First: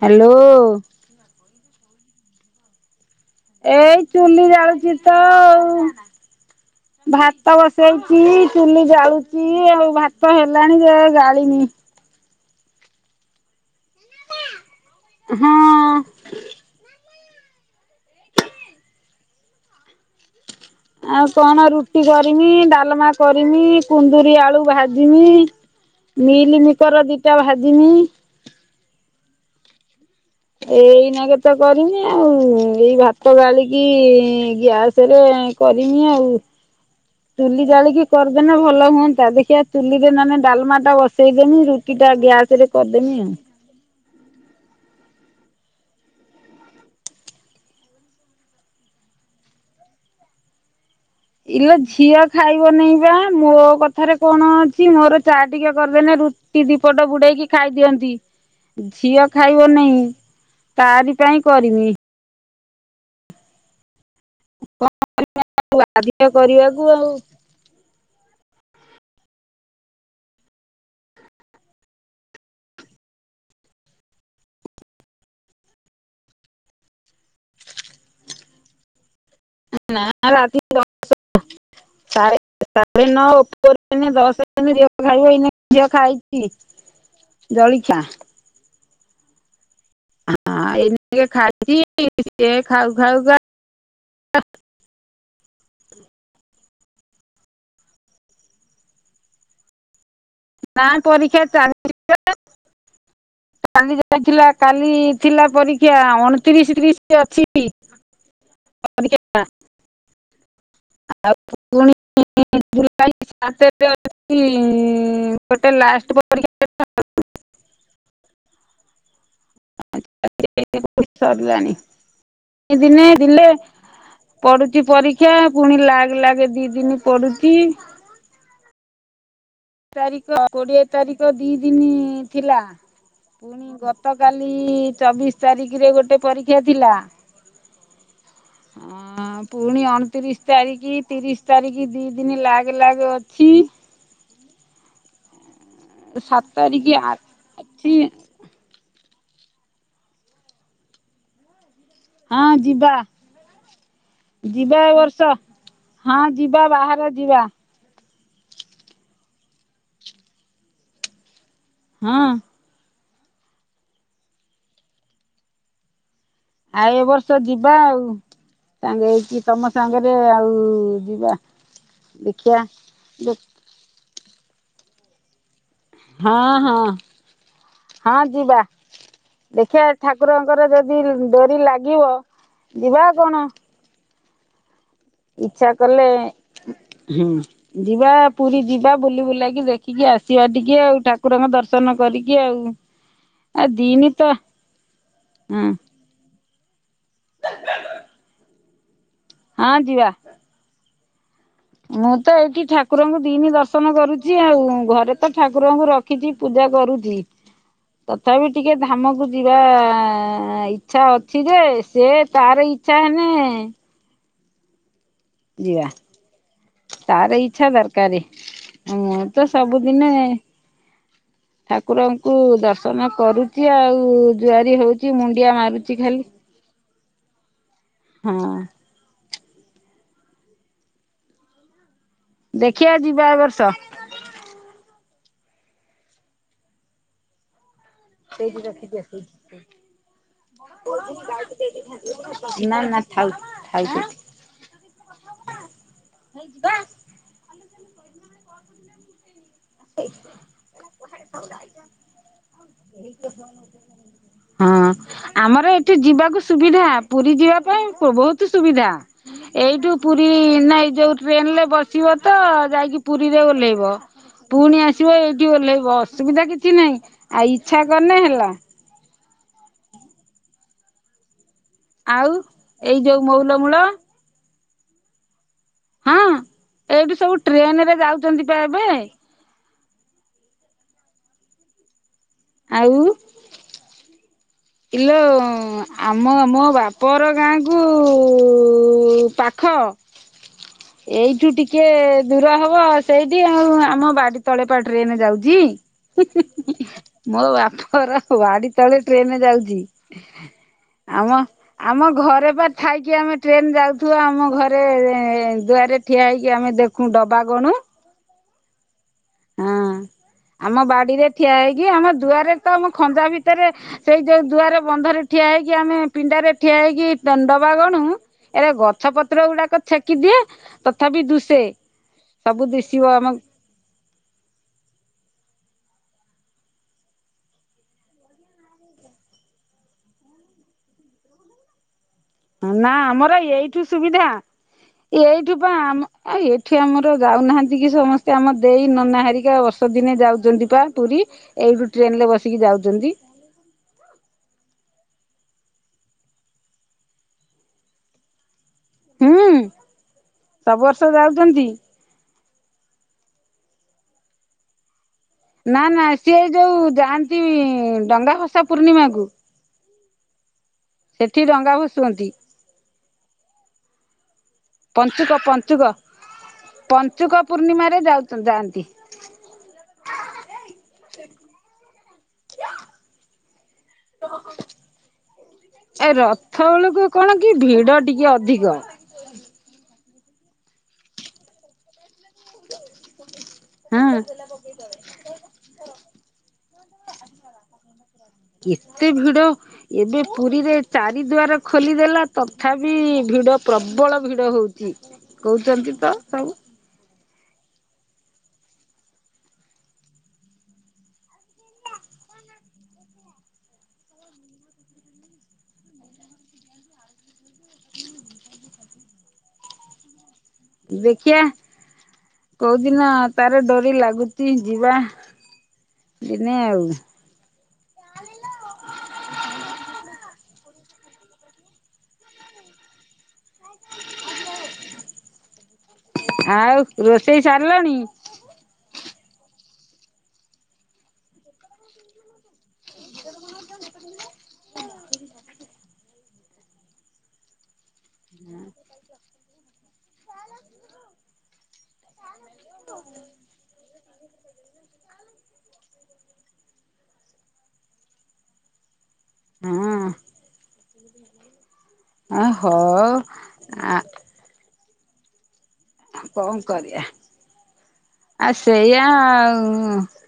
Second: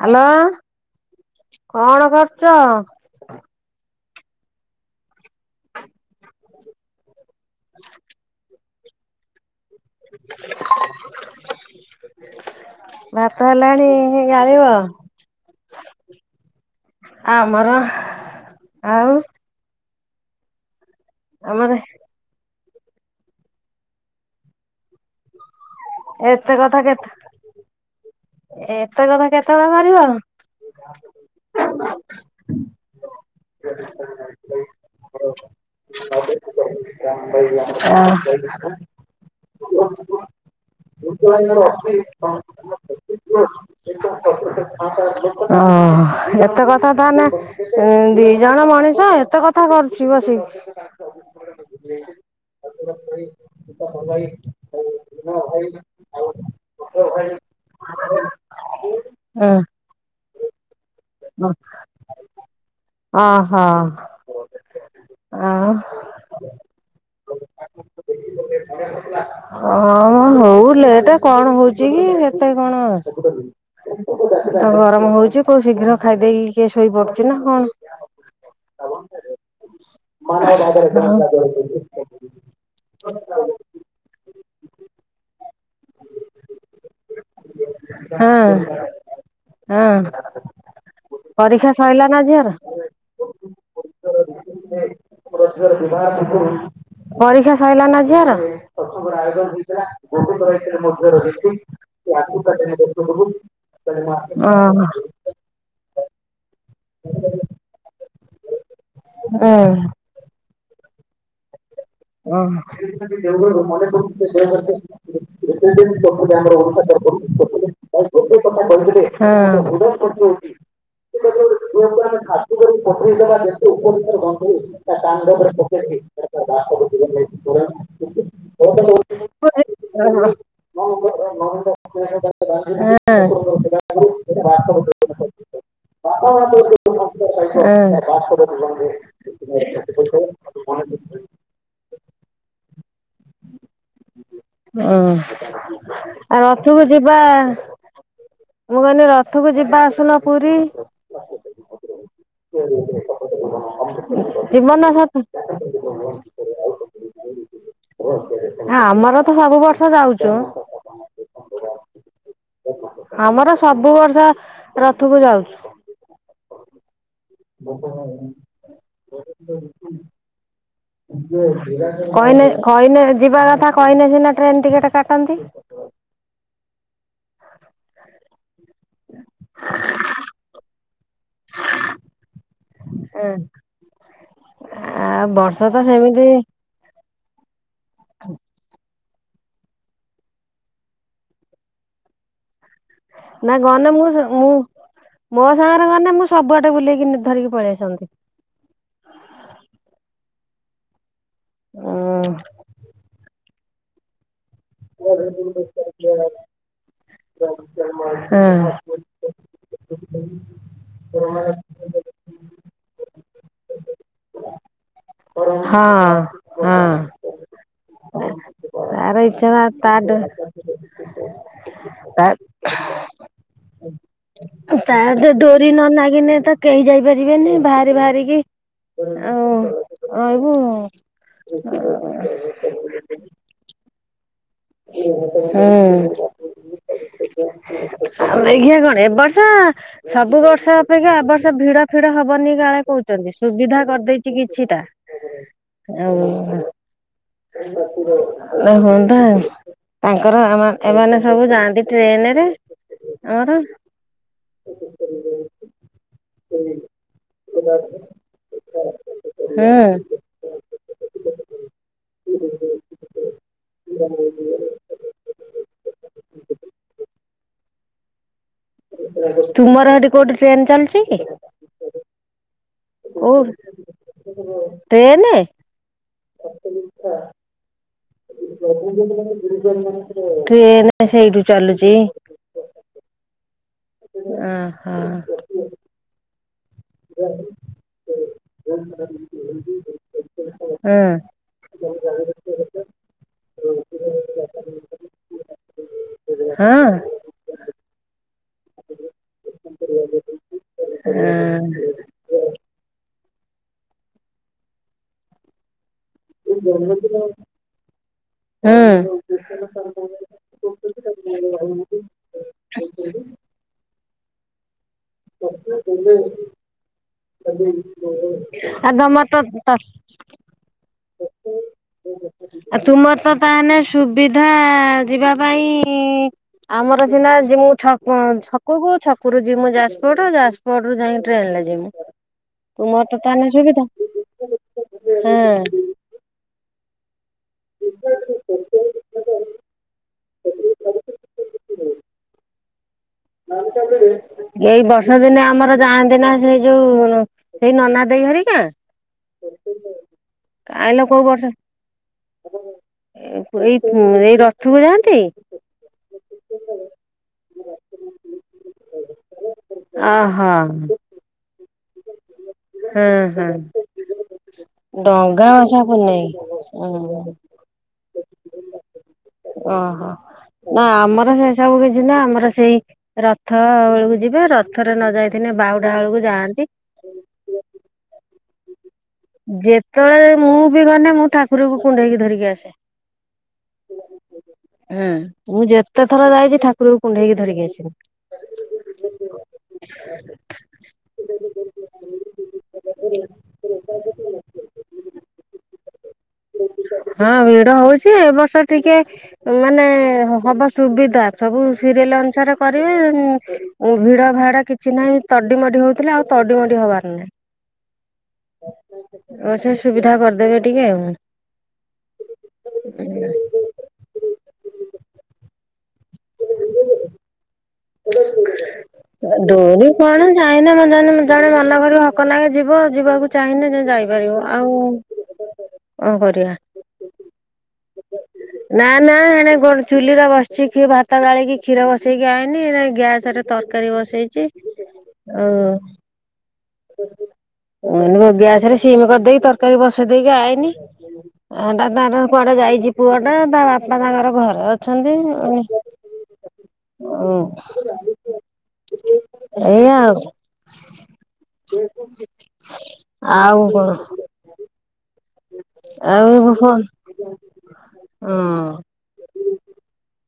Hello କଣ କରୁଛ? ଏଇ ଚୁଲି ଜଳୁଛି ତ ଆଉ। ଭାତ ବସଉଛି ଚୁଲି ଜାଳୁଛି। କି ଆଉ ଭାତ ହେଲାଣି ଯେ ଗାଳିନି। ଭାତ ହେଲା ହଁ। ଆମର ଆଉ ଆଉ କଣ ଆମର ରୁଟି କରିମି ଡାଲମା କରିମି କୁନ୍ଦୁରି ଆଳୁ ଭାଜିମି। ମିଲମିକର ଦିଟା ଭାଜିନି ଏ ଏତେ କଥା କେତେବେଳେ କରିବ? ଏଇନା କେ ତ କରିନି ଆଉ ଏଇ ଭାତ ଗାଳିକି ଗ୍ୟାସ ରେ କରିମି ଆଉ। ଚୁଲି ଜାଳିକି କରିଦେ ନା ଭଲ ହୁଅନ୍ତା ଦେଖ ଠିଆ ଚୁଲିରେ ମାନେ ଡାଲମା ଟା ବସେଇଦେନି ରୁଟି ଟା ଗ୍ୟାସ ରେ କରିଦେମି ଆଉ। ଓ ଏତେ କଥା ତାହଲେ ଦି ଜଣ ମଣିଷ କେତେ କଥା କରୁଛି ବସି। ଇଲେ ଝିଅ ଖାଇବ ନେଇବା ମୋ କଥାରେ କଣ ଅଛି ମୋର ଚାହା ଟିକେ କରିବେ ନା ରୁଟି ଦିପଟ ବୁଡେଇକି ଖାଇ ଦିଅନ୍ତି। ଝିଅ ଖାଇବ ଅହ। ନାହିଁ। ତାରି ପାଇଁ କରିମି। ଓ ହୋ। କଣ କରିବା ବାଧ୍ୟ କରିବାକୁ ଆଉ। ଅଁ ହଁ ହଉ ଲେଟେ କଣ ହଉଚି କି। ଏତେ କଣ ତ ଗରମ ହଉଚି କୋଉ ଶୀଘ୍ର ଖାଇଦେଇକି କିଏ ଶୋଇ ପଡୁଚି ନା କଣ? ନା ରାତି ସାଢେ [unintelligible] ସାଢେ ନଅ ଉପର କିନି ଦଶ ଦିନ ହେନେ ଝିଅ ଖାଇବ ଏଇନେ ଝିଅ ଖାଇଚି। ହଁ। ହଁ। ହଁ ଏଇନେ ଝିଅ ପରୀକ୍ଷା ଖାଇଚି ସଇଲା ନା ଝିଅର ସିଏ ଖାଉ ଖାଉକା ଅଃ ପରୀକ୍ଷା ସଇଲା ନା ଝିଅର? ବୋହୁଥର ଏଥିରେ ନା ମଧ୍ୟ ପରୀକ୍ଷା ରହିଛି। ଚାଲିଛି ସେ ଆଖୁରୁ ପୁରା [unintelligible] ଦିନ ପୂର୍ବରୁ ସେ ଥିଲା କାଲି ଥିଲା ପରୀକ୍ଷା ଅଣତିରିଶ ତିରିଶ ରେ ଅଛି। ତା ପରୀକ୍ଷା ଥିଲା। ଆଉ ପୁଣି ସାତରେ ଅଛି ଗୋଟେ ଲାଷ୍ଟ ଓହୋ। ପରୀକ୍ଷା ହଁ। ସରିଲାଣି ଦିନେ ଦିନେ [unintelligible] ହିଁ ଲାଗ ଲାଗେ ଦି ଦିନ ପଡୁଚି ତାରିଖ କୋଡିଏ ତାରିଖ ଦି ଦିନ ଥିଲା ପୁଣି ଗତକାଲି ଚବିଶ ତାରିଖରେ ଗୋଟେ ପରୀକ୍ଷା ଥିଲା। ହଁ ପୁଣି ଅଣ ତିରିଶ ତାରିଖ ତିରିଶ ତାରିଖ ଦି ଦିନ ଲାଗ ଲାଗ ଅଛି। ଆଉ ସାତ ରଥକୁ ତାରିଖ ଯିବା। ଅଛି ମୁଁ କହିନି ରଥକୁ ଯିବା ଆସୁନ ପୁରୀ। ହଁ ଯିବା ଯିବ ଯିବା ନା ଏ ସତ ବର୍ଷ ହଁ ଯିବା। ବାହା ଯିବା ଯିବା। ହଁ ଆମର ତ ସବୁ ବର୍ଷ ଯାଉଚୁ। ହଁ। ଆମର ସବୁ ବର୍ଷ ରଥକୁ ଯାଉଛୁ। ଆଉ ଏ ବର୍ଷ ଯିବା ଆଉ। ସାଙ୍ଗେ ହେଇକି ତୋମ ସାଙ୍ଗରେ ଆଉ ଯିବା କହିନେ ଦେଖିଆ କହିନେ ଯିବା କଥା କହିନେ ସିନା ଟ୍ରେନ୍ ଟିକେଟ୍ କାଟନ୍ତି। ହଁ, ହଁ, ହଁ, ଯିବା। ଦେଖିବା ଠାକୁରଙ୍କର ଯଦି ଡୋରି ଲାଗିବ ଯିବା କଣ। ଆ ବର୍ଷ ଇଚ୍ଛା ତ କଲେ ସେମିତି ହୁଁ, ଯିବା ପୁରୀ ଯିବା ବୁଲି ବୁଲାକି ଦେଖିକି ଆସିବା ଟିକେ ଆଉ। ଠାକୁରଙ୍କ ଦର୍ଶନ କରିକି ଆଉ। ନା ଆ ଗନେ ମୁଁ ଦିନି ତ ସ-ମୁଁ ମୋ ହୁଁ ସାଙ୍ଗରେ ଗନେ ମୁଁ ସବୁଆଡେ ବୁଲେଇକି ଧରିକି ପଳେଇ ଆସନ୍ତି। ହଁ ଯିିବା। ମୁଁ ହଁ ତ ଏଇଠି ଠାକୁରଙ୍କୁ ଦିନି ଦର୍ଶନ କରୁଛି ଆଉ। ଘରେ ତ ଠାକୁରଙ୍କୁ ରଖିଚି ପୂଜା କରୁଚି। ତଥାପି ଟିକେ ଧାମକୁ ଯିବା ଇଚ୍ଛା ଅଛି ଯେ, ସେ ତାର ଇ ଇଚ୍ଛା ହେନେ ଯିବା। ହଁ ତାର ଇଚ୍ଛା ଦରକାରେ। ତାର ମୁଁ ତ ଇଚ୍ଛା ତା ସବୁଦିନେ ତା ଠାକୁରଙ୍କୁ ଦର୍ଶନ କରୁ ଚି ଆଉ। ଜୁଆରି ହଉଛି ତାଡ ମୁଣ୍ଡିଆ ଡୋରି ନ ମାରୁଛି ଖାଲି ନାଗିନେ, ତ କେଇ ଯାଇପାରିବେନି। ଭାରି ହଁ ଭାରିକି ଆଉ ରହିବୁ। ଦେଖିବା, ଯିବା ଏ ବର୍ଷ। ଆଉ ଆଉ ସେଇଠି ଏଇଖିଆ କଣ? ରଖିଦିଅ ଏ ବର୍ଷ, ସେଇଠି ସବୁ ବର୍ଷ ଅପେକ୍ଷା ଏ ବର୍ଷ ଭିଡ ଫିଡ ହବନି ନା କାଳେ କଉ ନା ଥାଉ ଚନ୍ତି ସୁବିଧା ଥାଉ ସେଇଠି କରିଦେଇଚି କିଛିଟା ଆଉ ଆ ହନ୍ତା ତାଙ୍କର ଆମ-ଏମାନେ ସବୁ ଯାଆନ୍ତି ଟ୍ରେନରେ ଆମର ହଁ ଆମର ଏଠି ଯିବା ସୁବିଧା ପୁରୀ ଯିବା ପାଇଁ ପୋ-ବୋହୁତୁ ସୁବିଧା ଏଇଠୁ ହୁଁ ପୁରୀ ନା ଏଇ ଯୋଉ ଟ୍ରେନରେ ବସିବ ତ ଯାଇକି ପୁରୀରେ ଓହ୍ଲେଇବ। ପୁଣି ଆସିବ ଏଇଠି ଓହ୍ଲେଇବ ଅସୁବିଧା କିଛି ନାହିଁ ଆଉ ଇଚ୍ଛା କନେ ହେଲା। ତୁମର ହେଟି କୋଉଠି ଟ୍ରେନ ଚାଲୁଚି କି? ଆଉ ଏଇ ଯୋଉ କୋଉ ମୋହୁଲମୂଳ। ଟ୍ରେନେ? ହଁ ଏଇଠୁ ସବୁ ଟ୍ରେନେରେ ଯାଉଚନ୍ତି ପା ଏବେ। ଟ୍ରେନେ ସେଇଠୁ ଚାଲୁଚି। ଆଉ। ଓହୋ ଇଲୋ ଆମ ମୋ ବାପର ଗାଁକୁ ପାଖ। ହଁ ଏଇଠୁ ଟିକେ ଦୂର ହବ ସେଇଠି ଆଉ ଆମ ବାଡି ତଳେ ପା ଟ୍ରେନେ ଯାଉଚି। ହି ହି ହଁ। ହି ମୋ ବାପଘର ବା ବାଡି ତଳେ ଟ୍ରେନେ ଯାଉଚି ହଁ। ଆମ-ଆମ ଘରେ ପା ଥାଇକି ଆ ଆମେ ଟ୍ରେନ ଯାଉଥୁବ ଆମ ଘରେ ଦୁଆରେ ଠିଆହେଇକି ଆମେ ଦେଖୁଁ ଡବା ଗଣୁ। ହୁଁ। ହଁ ଆମ ବାଡିରେ ଠିଆହେଇକି, ଆମ ଦୁଆରେ ତ, ଆମ ଖଞ୍ଜା ଭିତରେ ସେଇ ଯୋଉ ଦୁଆରେ ବନ୍ଧରେ ଠିଆ ହେଇକି ଆମେ ପିଣ୍ଡାରେ ଠିଆ ହେଇକି ଦନ୍ ଡବା ଗଣୁ ଏରା ଆଉ ଗଛ ତମର ତ ତ ପତ୍ରଗୁଡାକ ଛେକି ଦିଏ ପ ତଥାପି ଦୁଶେ ସବୁ ତୁମର ଦିଶିବ ତ ଆମ ତାହେଲେ ସୁବିଧା ଯିବାପାଇଁ ଆମର ସିନା ଯିମୁ ଛକଁ-ଛକକୁୁ ଛକରୁ ଯିମୁ ଯାଜପ୍ରୋଡ ଯାଜପ୍ରୋଡରୁୁ ଯାଇକି ଟ୍ରେନ ରେ ଯିମୁ। ହଁ ନା ତୁମର ତ ଆମର ତାହେଲେ ଏଇଠୁ ସୁବିଧା ଏଇଠୁ ହଁ ଆମ-ଏ ଏଠି ଆମର ଯାଉନାହାନ୍ତି କି ସମସ୍ତେ ଆମ ଦେଇ ନନାହରିକା ବର୍ଷ ଦିନେ ଯାଉଚନ୍ତି ପା ପୁରୀ। ଏଇଠୁ ଟ୍ରେନରେ ବସିକି ଯାଉଚନ୍ତି। ଏଇ ବର୍ଷ ଦିନେ ଆମର ଯାଆନ୍ତି ନା ସେଇ ଯୋଉ ସେଇ ନନା ଦେଇହରିକା। ହୁଁ ସବୁ କାଇଁଲୋ କୋଉ ବର୍ଷ ଯାଉଛନ୍ତି ଏ-ପୁ ଏଇ-ପୁ ଏଇ ରଥକୁ ଯାଆନ୍ତି? ନା ନା ସିଏ ଯୋଉ ଯାଆନ୍ତି ଡଙ୍ଗା ଭସା ପୂର୍ଣ୍ଣିମାକୁ। ଅହ। ସେଠି ଡଙ୍ଗା ଭଶୁଅନ୍ତି। ହଁ ହଁ। ପଞ୍ଚୁକ ଡଙ୍ଗା ବଛା ପଞ୍ଚୁକ ପୁନେଇ ଓହୋ ପଞ୍ଚୁକ ପୂର୍ଣ୍ଣିମାରେ ଯାଉଚ-ଯାଆନ୍ତି। ଓହୋ ନା ଆମର ହେସବୁ କି ଛିନା ଆମର ସେଇ ରଥ ବେଳକୁ ଯିବେ ରଥରେ ନଯାଇଥି ଏ ରଥ ବେଳକୁ କଣ କି ଭିଡ ଟିକେ ଅଧିକ। ଯେତେବେଳେ ମୁଁ ବି ଗନେ ମୁଁ ଠାକୁରଙ୍କୁ କୁଣ୍ଡେଇକି ଧରିକି ଆସେ। ହଁ ହୁଁ ମୁଁ ଯେତେ ଥର ଯାଇଚି ଠାକୁରକୁ କୁଣ୍ଢେଇକି ଧରିକି ଆସିମି। ଏତେ ଭିଡ ଏବେ ପୁରୀରେ ଚାରି ଦୁଆର ଖୋଲିଦେଲା ତଥାପି ଭି ଭିଡ ପ୍ରବଳ ଭିଡ ହୋଉଚି କହୁଚନ୍ତି ତ ସବୁ। ହଁ ଭିଡ ହୋଉଚି ଏ ବର୍ଷ ଟିକେ ମାନେ ହବ ସୁବିଧା ସବୁ ସିରିଏଲ୍ ଏଲ୍ ଅନୁସାରେ କରିବେ ଉମ୍-ଭିଡ ଭାଡ କିଛି ନାହିଁ ତଡିମଡି ହୋଉଥୁଲେ ଆଉ ତଡିମଡି ହବାର ନାହିଁ ଓ ସେ ସୁବିଧା କର ଦେଖିଆ କୋଉଦିନ ତାର ଡୋରି ଲାଗୁଛି ଯିବା, ଦିନେ ଆଉ ଦଡୋରି କଣ ଯଏନା ମେ [unintelligible] ଜଣେ ମନ କରିବ -ହକ ଲାଗେ ଯିବ, ଯିବାକୁ ଚାହିଁଲେ ଯାଇପାରିବ ଆଉ ହ [unintelligible] ଆଉ ରୋଷେଇ ସାରିଲଣି? ନା ନା ଏଣ ଗୋ ଚୁଲିର ବସିଛି- ଭାତ ଗାଳିକ, କ୍ଷୀର ବସେଇକି ଆଇନି, ଏ ଗ୍ୟାସରେ ତରକାରୀ ବସେଇଛି, ଓ ଗ୍ୟାସରେ ସିମ କରିଦେଇକି, ତରକାରୀ ବସେଇ ଦେଇକି ଆଇନି। ଅଣ୍ଡା ତା [unintelligible] କୁଆଡେ ଯାଇଛି? ପୁଅ ଟା ତା ବାପା ତାଙ୍କର ଘରେ ଅଛନ୍ତି ହଁ ହଁ ଏଇ ଆଉ। ଓ ହୋ ଆଉ କଣ ଆ ଆଉ କଣ ହଁ କରିବା? ଆ ସେଇଆ,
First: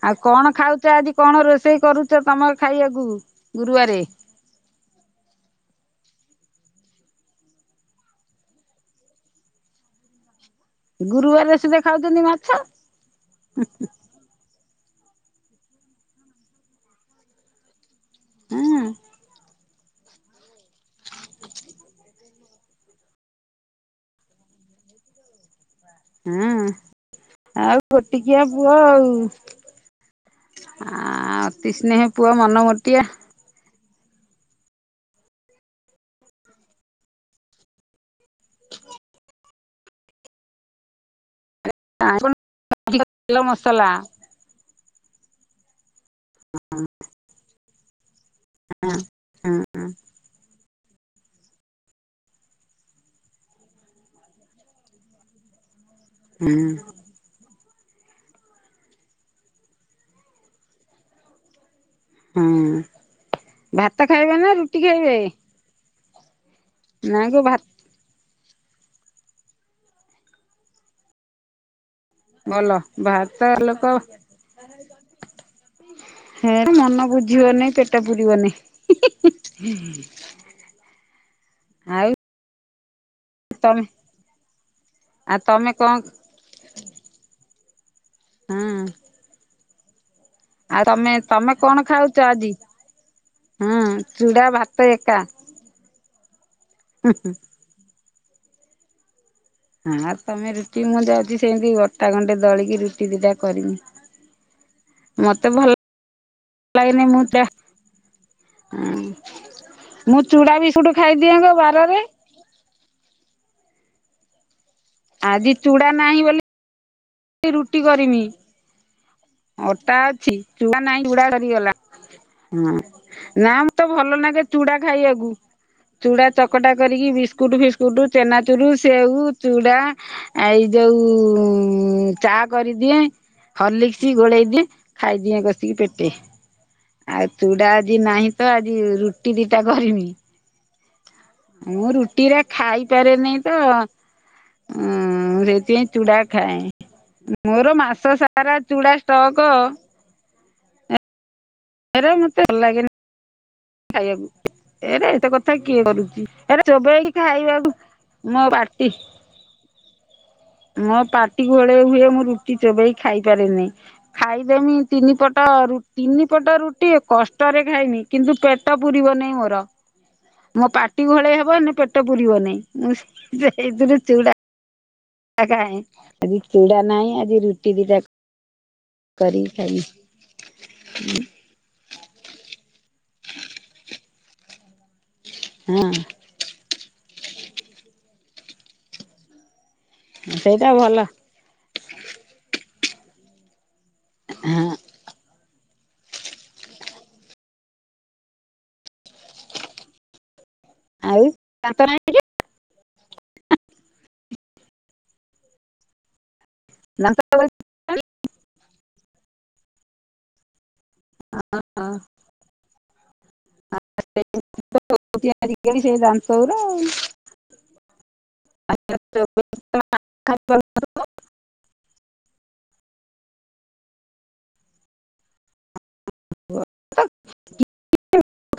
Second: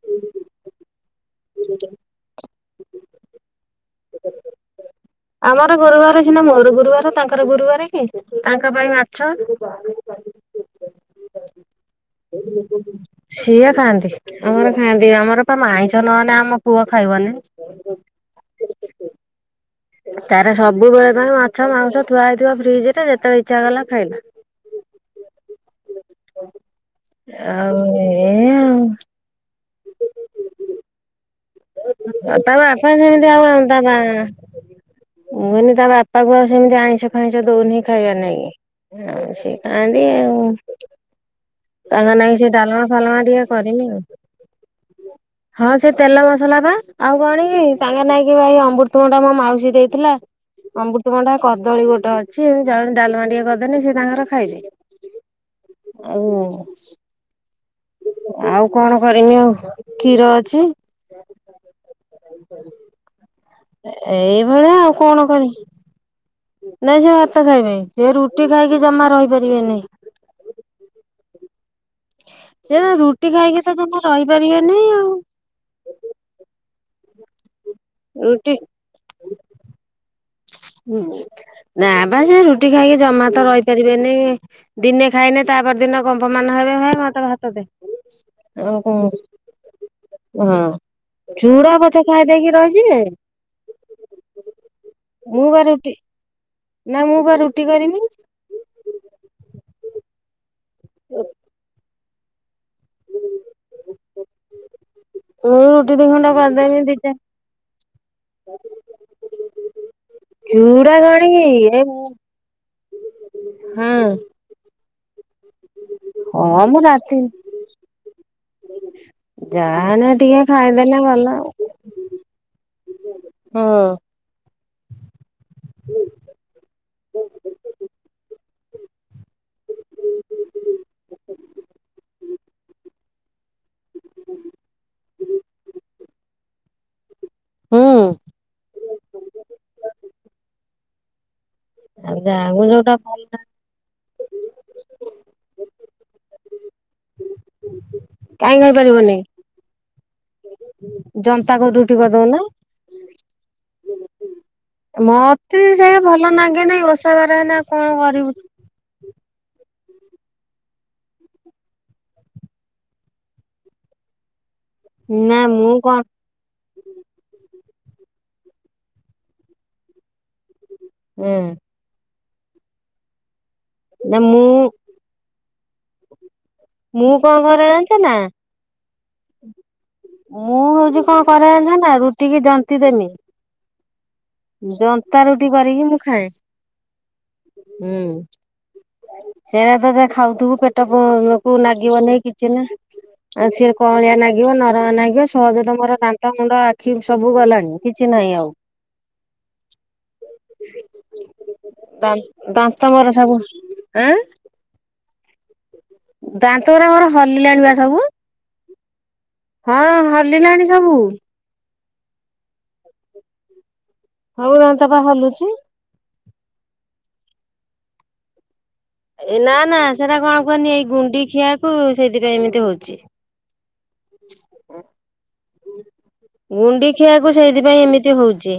ଆଉ କଣ ଖାଉଛ ଆଜି କଣ କଣ ରୋଷେଇ କରୁଛ ତମେ ଖାଇବାକୁ ଗୁରୁବାରେ? ଆମର, ଗୁରୁବାରସିନା ମୋର, ଗୁରୁବାର, ତାଙ୍କର ଗୁରୁବାର କି? ତାଙ୍କ ପାଇଁ ମାଛ। ଗୁରୁବାର ସୁଧା ଖାଉଛନ୍ତି ମାଛ? ହନ୍ତିି [unintelligible] ଆମର ବା ମାଇଁଛ ନନ ଆମ ପୁଅ ଖାଇବନି। ହୁଁ। ତାର ସବୁବେଳେ ପାଇଁ ମାଛ, ମାଉଁସ ଥୁଆ ହେଇଥିବା ଫ୍ରିଜ ରେ, ଯେତେବେଳେ ଇଛା କଲା ଖାଇଲା। ହ [unintelligible] ହଁ, ଆଉ ଗୋଟିକିଆ ପୁଅ ଆଉ। ଆ ତମ ଆସ ସେମିତି ଆଉତା ବା [unintelligible] ମୁଁ କହିନି -ତା ବାପା କୁ ଆଉ ସେମିତି ଆଇଁଷ ଫାଇଁସ ଦଉନିଁ ଖାଇବା ପାଇଁ। ହଁ ସେ ଖାଆନ୍ତି। ତାଙ୍କ ନାଇ ସେ ଡାଲମା ଫାଲମା ତେଲ ଟିକେ କରିନି ମସଲା ଆଉ, ହଁ ସେ ତେଲ। ଲା ବା ଆଉ କଣ [unintelligible] ତାଙ୍କର ନାଇଁକ ହଁ ଅମୃତଭଣ୍ଡା ମୋ ମାଉସୀ ହଁ ଦେଇଥିଲା ଅମୃତଭଣ୍ଡା କଦଳୀ ଗୋଟେ ଅଛି, ଯାଉଛି ଡାଲମା ଟିକେ କରିଦେନି ସେ ତାଙ୍କର ଖାଇଲେ। ହ ହଁ [unintelligible] ଆଉ କଣ କରିମି କ୍ଷୀର ଅଛି। ହଁ। ଭାତ ଖାଇବେ ନା ଏଇଭଳିଆ ରୁଟି ଆଉ କଣ ଖାଇବେ? କରିମି। ନାଇଁ ସେ ଭାତ ଖାଇବେ। ସେ ରୁଟି ଖାଇକି ଜମା ରହିପାରିବେନି। ଭଲ ସେ ରୁଟି ଭାରତ ଖାଇକି ତ ଲୋକ। ଜମା ରହିପାରିବେନି ଆଉ ମନ ବୁଝିବନାଇଁ ପେଟ ପୁରିବନିଁ। ରୁଟି ହୁଁ ନାବା ଯ ରୁଟି ଖାଇକି ଜମା ତମେ ଆଉ ତମେ କଣ ହଁ [unintelligible] ଓ କ? [unintelligible] ଆଉ ତମେ ତମେ କଣ ପଛେ ଖାଉଛ ଖାଇ ଦେଇକି ଆଜି? ରହିଯିବେ ହୁଁ ଚୁଡ଼ା ଭାତ ଏକା ମୁଁ ବା ରୁଟି ନା ମୁଁପା ରୁଟିକରିମି। ହଁ ତମେ ରୁଟି, ମୁଁ ଯାଉଛି ସେମତି ଅଟା ଗଣ୍ଡେ ଦଳିକି ରୁଟି ଦିଟା କରିମି। ମତେ ମୁଁ ଭଲ, ରୁଟି ଦି ଖଣ୍ଡ କରିଦେମି ଭଲ ଲାଗନି ଦିଟା ମୁଁ ମୁଁ ଚୁଡ଼ା ବିସ୍କୁଟୁ ଚୁଡା କଣ କି ଖାଇଦିଅ ଏ ବାରରେ ହଁ ଆଦି ଚୁଡ଼ା ନାହିଁ ବୋଲି ହଁ ମୁଁ ରାତି ରୁଟି କରିମି। ଅଟା ଯାହାନେ ଅଛି, ଟିକେ ଚୂଡା ଖାଇଦେଲେ ନାହିଁ, ଚୁଡା ଭଲ ଆଉ। ସରିଗଲା। ହଁ ନା ହଁ ମତେ ଭଲ ଲାଗେ ଚୁଡା ଖାଇବାକୁ। ଚୁଡା ଚକଟା କରିକି ବିସ୍କୁଟ ଫିସ୍କୁଟ ଚେନା ଚୁରୁ ସେଉ ଚୁଡ଼ା ଏଇ ଯୋଉ ଚା କରିଦିଏ ହଲିକ୍ସି ଆଉ ଚୁଡା ଆଜି ହୁଁ। ନାହିଁ ତ ଆଜି ରୁଟି ଦିଟା କରିମି ମୁଁ ଆଉ ରୁଟି ରେ ଯାହାକୁ ଯୋଉଟା ଭଲ ଖାଇପାରେନି ତ ଉଁ ସେଇତି ପାଇଁ ଚୁଡ଼ା ଖାଏ। ମୋର ମାସ ସାରା ଚୂଡା ଷ୍ଟକ୍ ଜନ୍ତା କ ରୁଟି କରିଦଉନ ମତେ ଭଲ ଲାଗେନି ଖାଇବାକୁ ଏରେ ଏତେ କଥା ମତେ କିଏ ସେ କରୁଛି ଭଲ ନାଗେ ଏରେ ନାଇଁ ଓଷା ଚୋବେଇକି ବାର ହେଲେ ଆଉ ଖାଇବାକୁ କଣ କରିବୁ ମୋ ପାଟି ମୋ ପାଟି ଘୋଲେଇ ହୁଏ ମୁଁ ରୁଟି ଚୋବେଇ ଖାଇପାରେନି ଖାଇ ଖାଇଦେବି ତିନି ନା ମୁଁ କଣ ପଟ ରୁଟି କଷ୍ଟରେ ଖାଇମି କିନ୍ତୁ ପେଟ ପୂରିବ ନାଇ ମୋର ମୋ ପାଟି ହୁଁ ଘୋଳେଇ ହେବ ହେନେ ମୋ ପେଟ ପୁୁରିବନାଇଁ ମୁଁ ସେଥୁରୁ ନା ଚୁଡା ମୁଁ ଖାଏ ଆଜି ଚୁଡ଼ା ନାହିଁ ଆଜି ରୁଟି ଦିଟା କରିକି ଖାଇବି ମୁଁ ହଉଛି କଣ କରେନା ଜାଣିଛ ନା ରୁଟି କି ଜନ୍ତି ଦେମି ଜନ୍ତା ରୁଟି କରିକି ହଁ ମୁଁ ଖାଏ। ହୁଁ ସେରା ତ ଖାଉଥିବୁ ସେଇଟା ପେଟ ଭଲ କୁ ନା ଲାଗିବ ନାଇଁ କିଛି ନା ଆଉ ସି କଅଳିଆ ଲାଗିବ ହଁ ନରମା ଲାଗିବ। ସହଜ ରେ ତ ମୋର ଦାନ୍ତ ମୁଣ୍ଡ ଆଖି ସବୁ ଗଲାଣି କିଛି ନାହିଁ ଆଉ। ଆଉ ଦାନ୍ତ ନାହିଁ ଦାନ୍ତ ମୋର ସବୁ ଆଁ। ଦାନ୍ତଉରା ମୋର ଦାନ୍ତ ହଲିଲାଣି ସବୁ ହଁ ହଲିଲାଣି ସବୁ ଆଁ। [unintelligible] ସେଇ ସବୁ ଦାନ୍ତ ପା ହଲୁଛି। ଜାୁର ଆଉ ଦାନ୍ତ ଗୁଡା ଏ ନା ନା ସେରା କଣ କୁହନି ଏଇ ଗୁଣ୍ଡି ଖିଆକୁ ସେଇଥିପାଇଁ ଏମିତି ହଉଛି। ହ ଗୁଣ୍ଡି ଖିଆକୁ ସେଇଥିପାଇଁ ଏମିତି ହଉଛି।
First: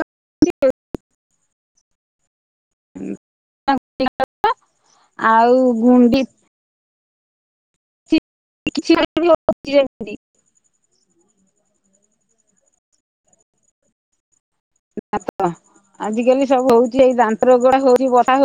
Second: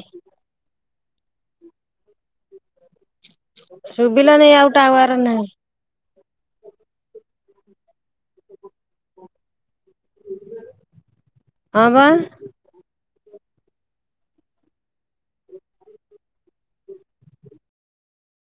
ସୁୁଭିଲାନି ଆଉ ଟାୱାର ନାହିଁ। ଆଉ ଗୁଣ୍ଡି କିଛି ଅଛି [unintelligible] ହଁ ବା। ନା ତ ଆଜିକାଲି ସବୁ ହଉଛି ଏଇ ଦାନ୍ତ ଗୁଡା ହଉଛି ବଥା ହଉଛି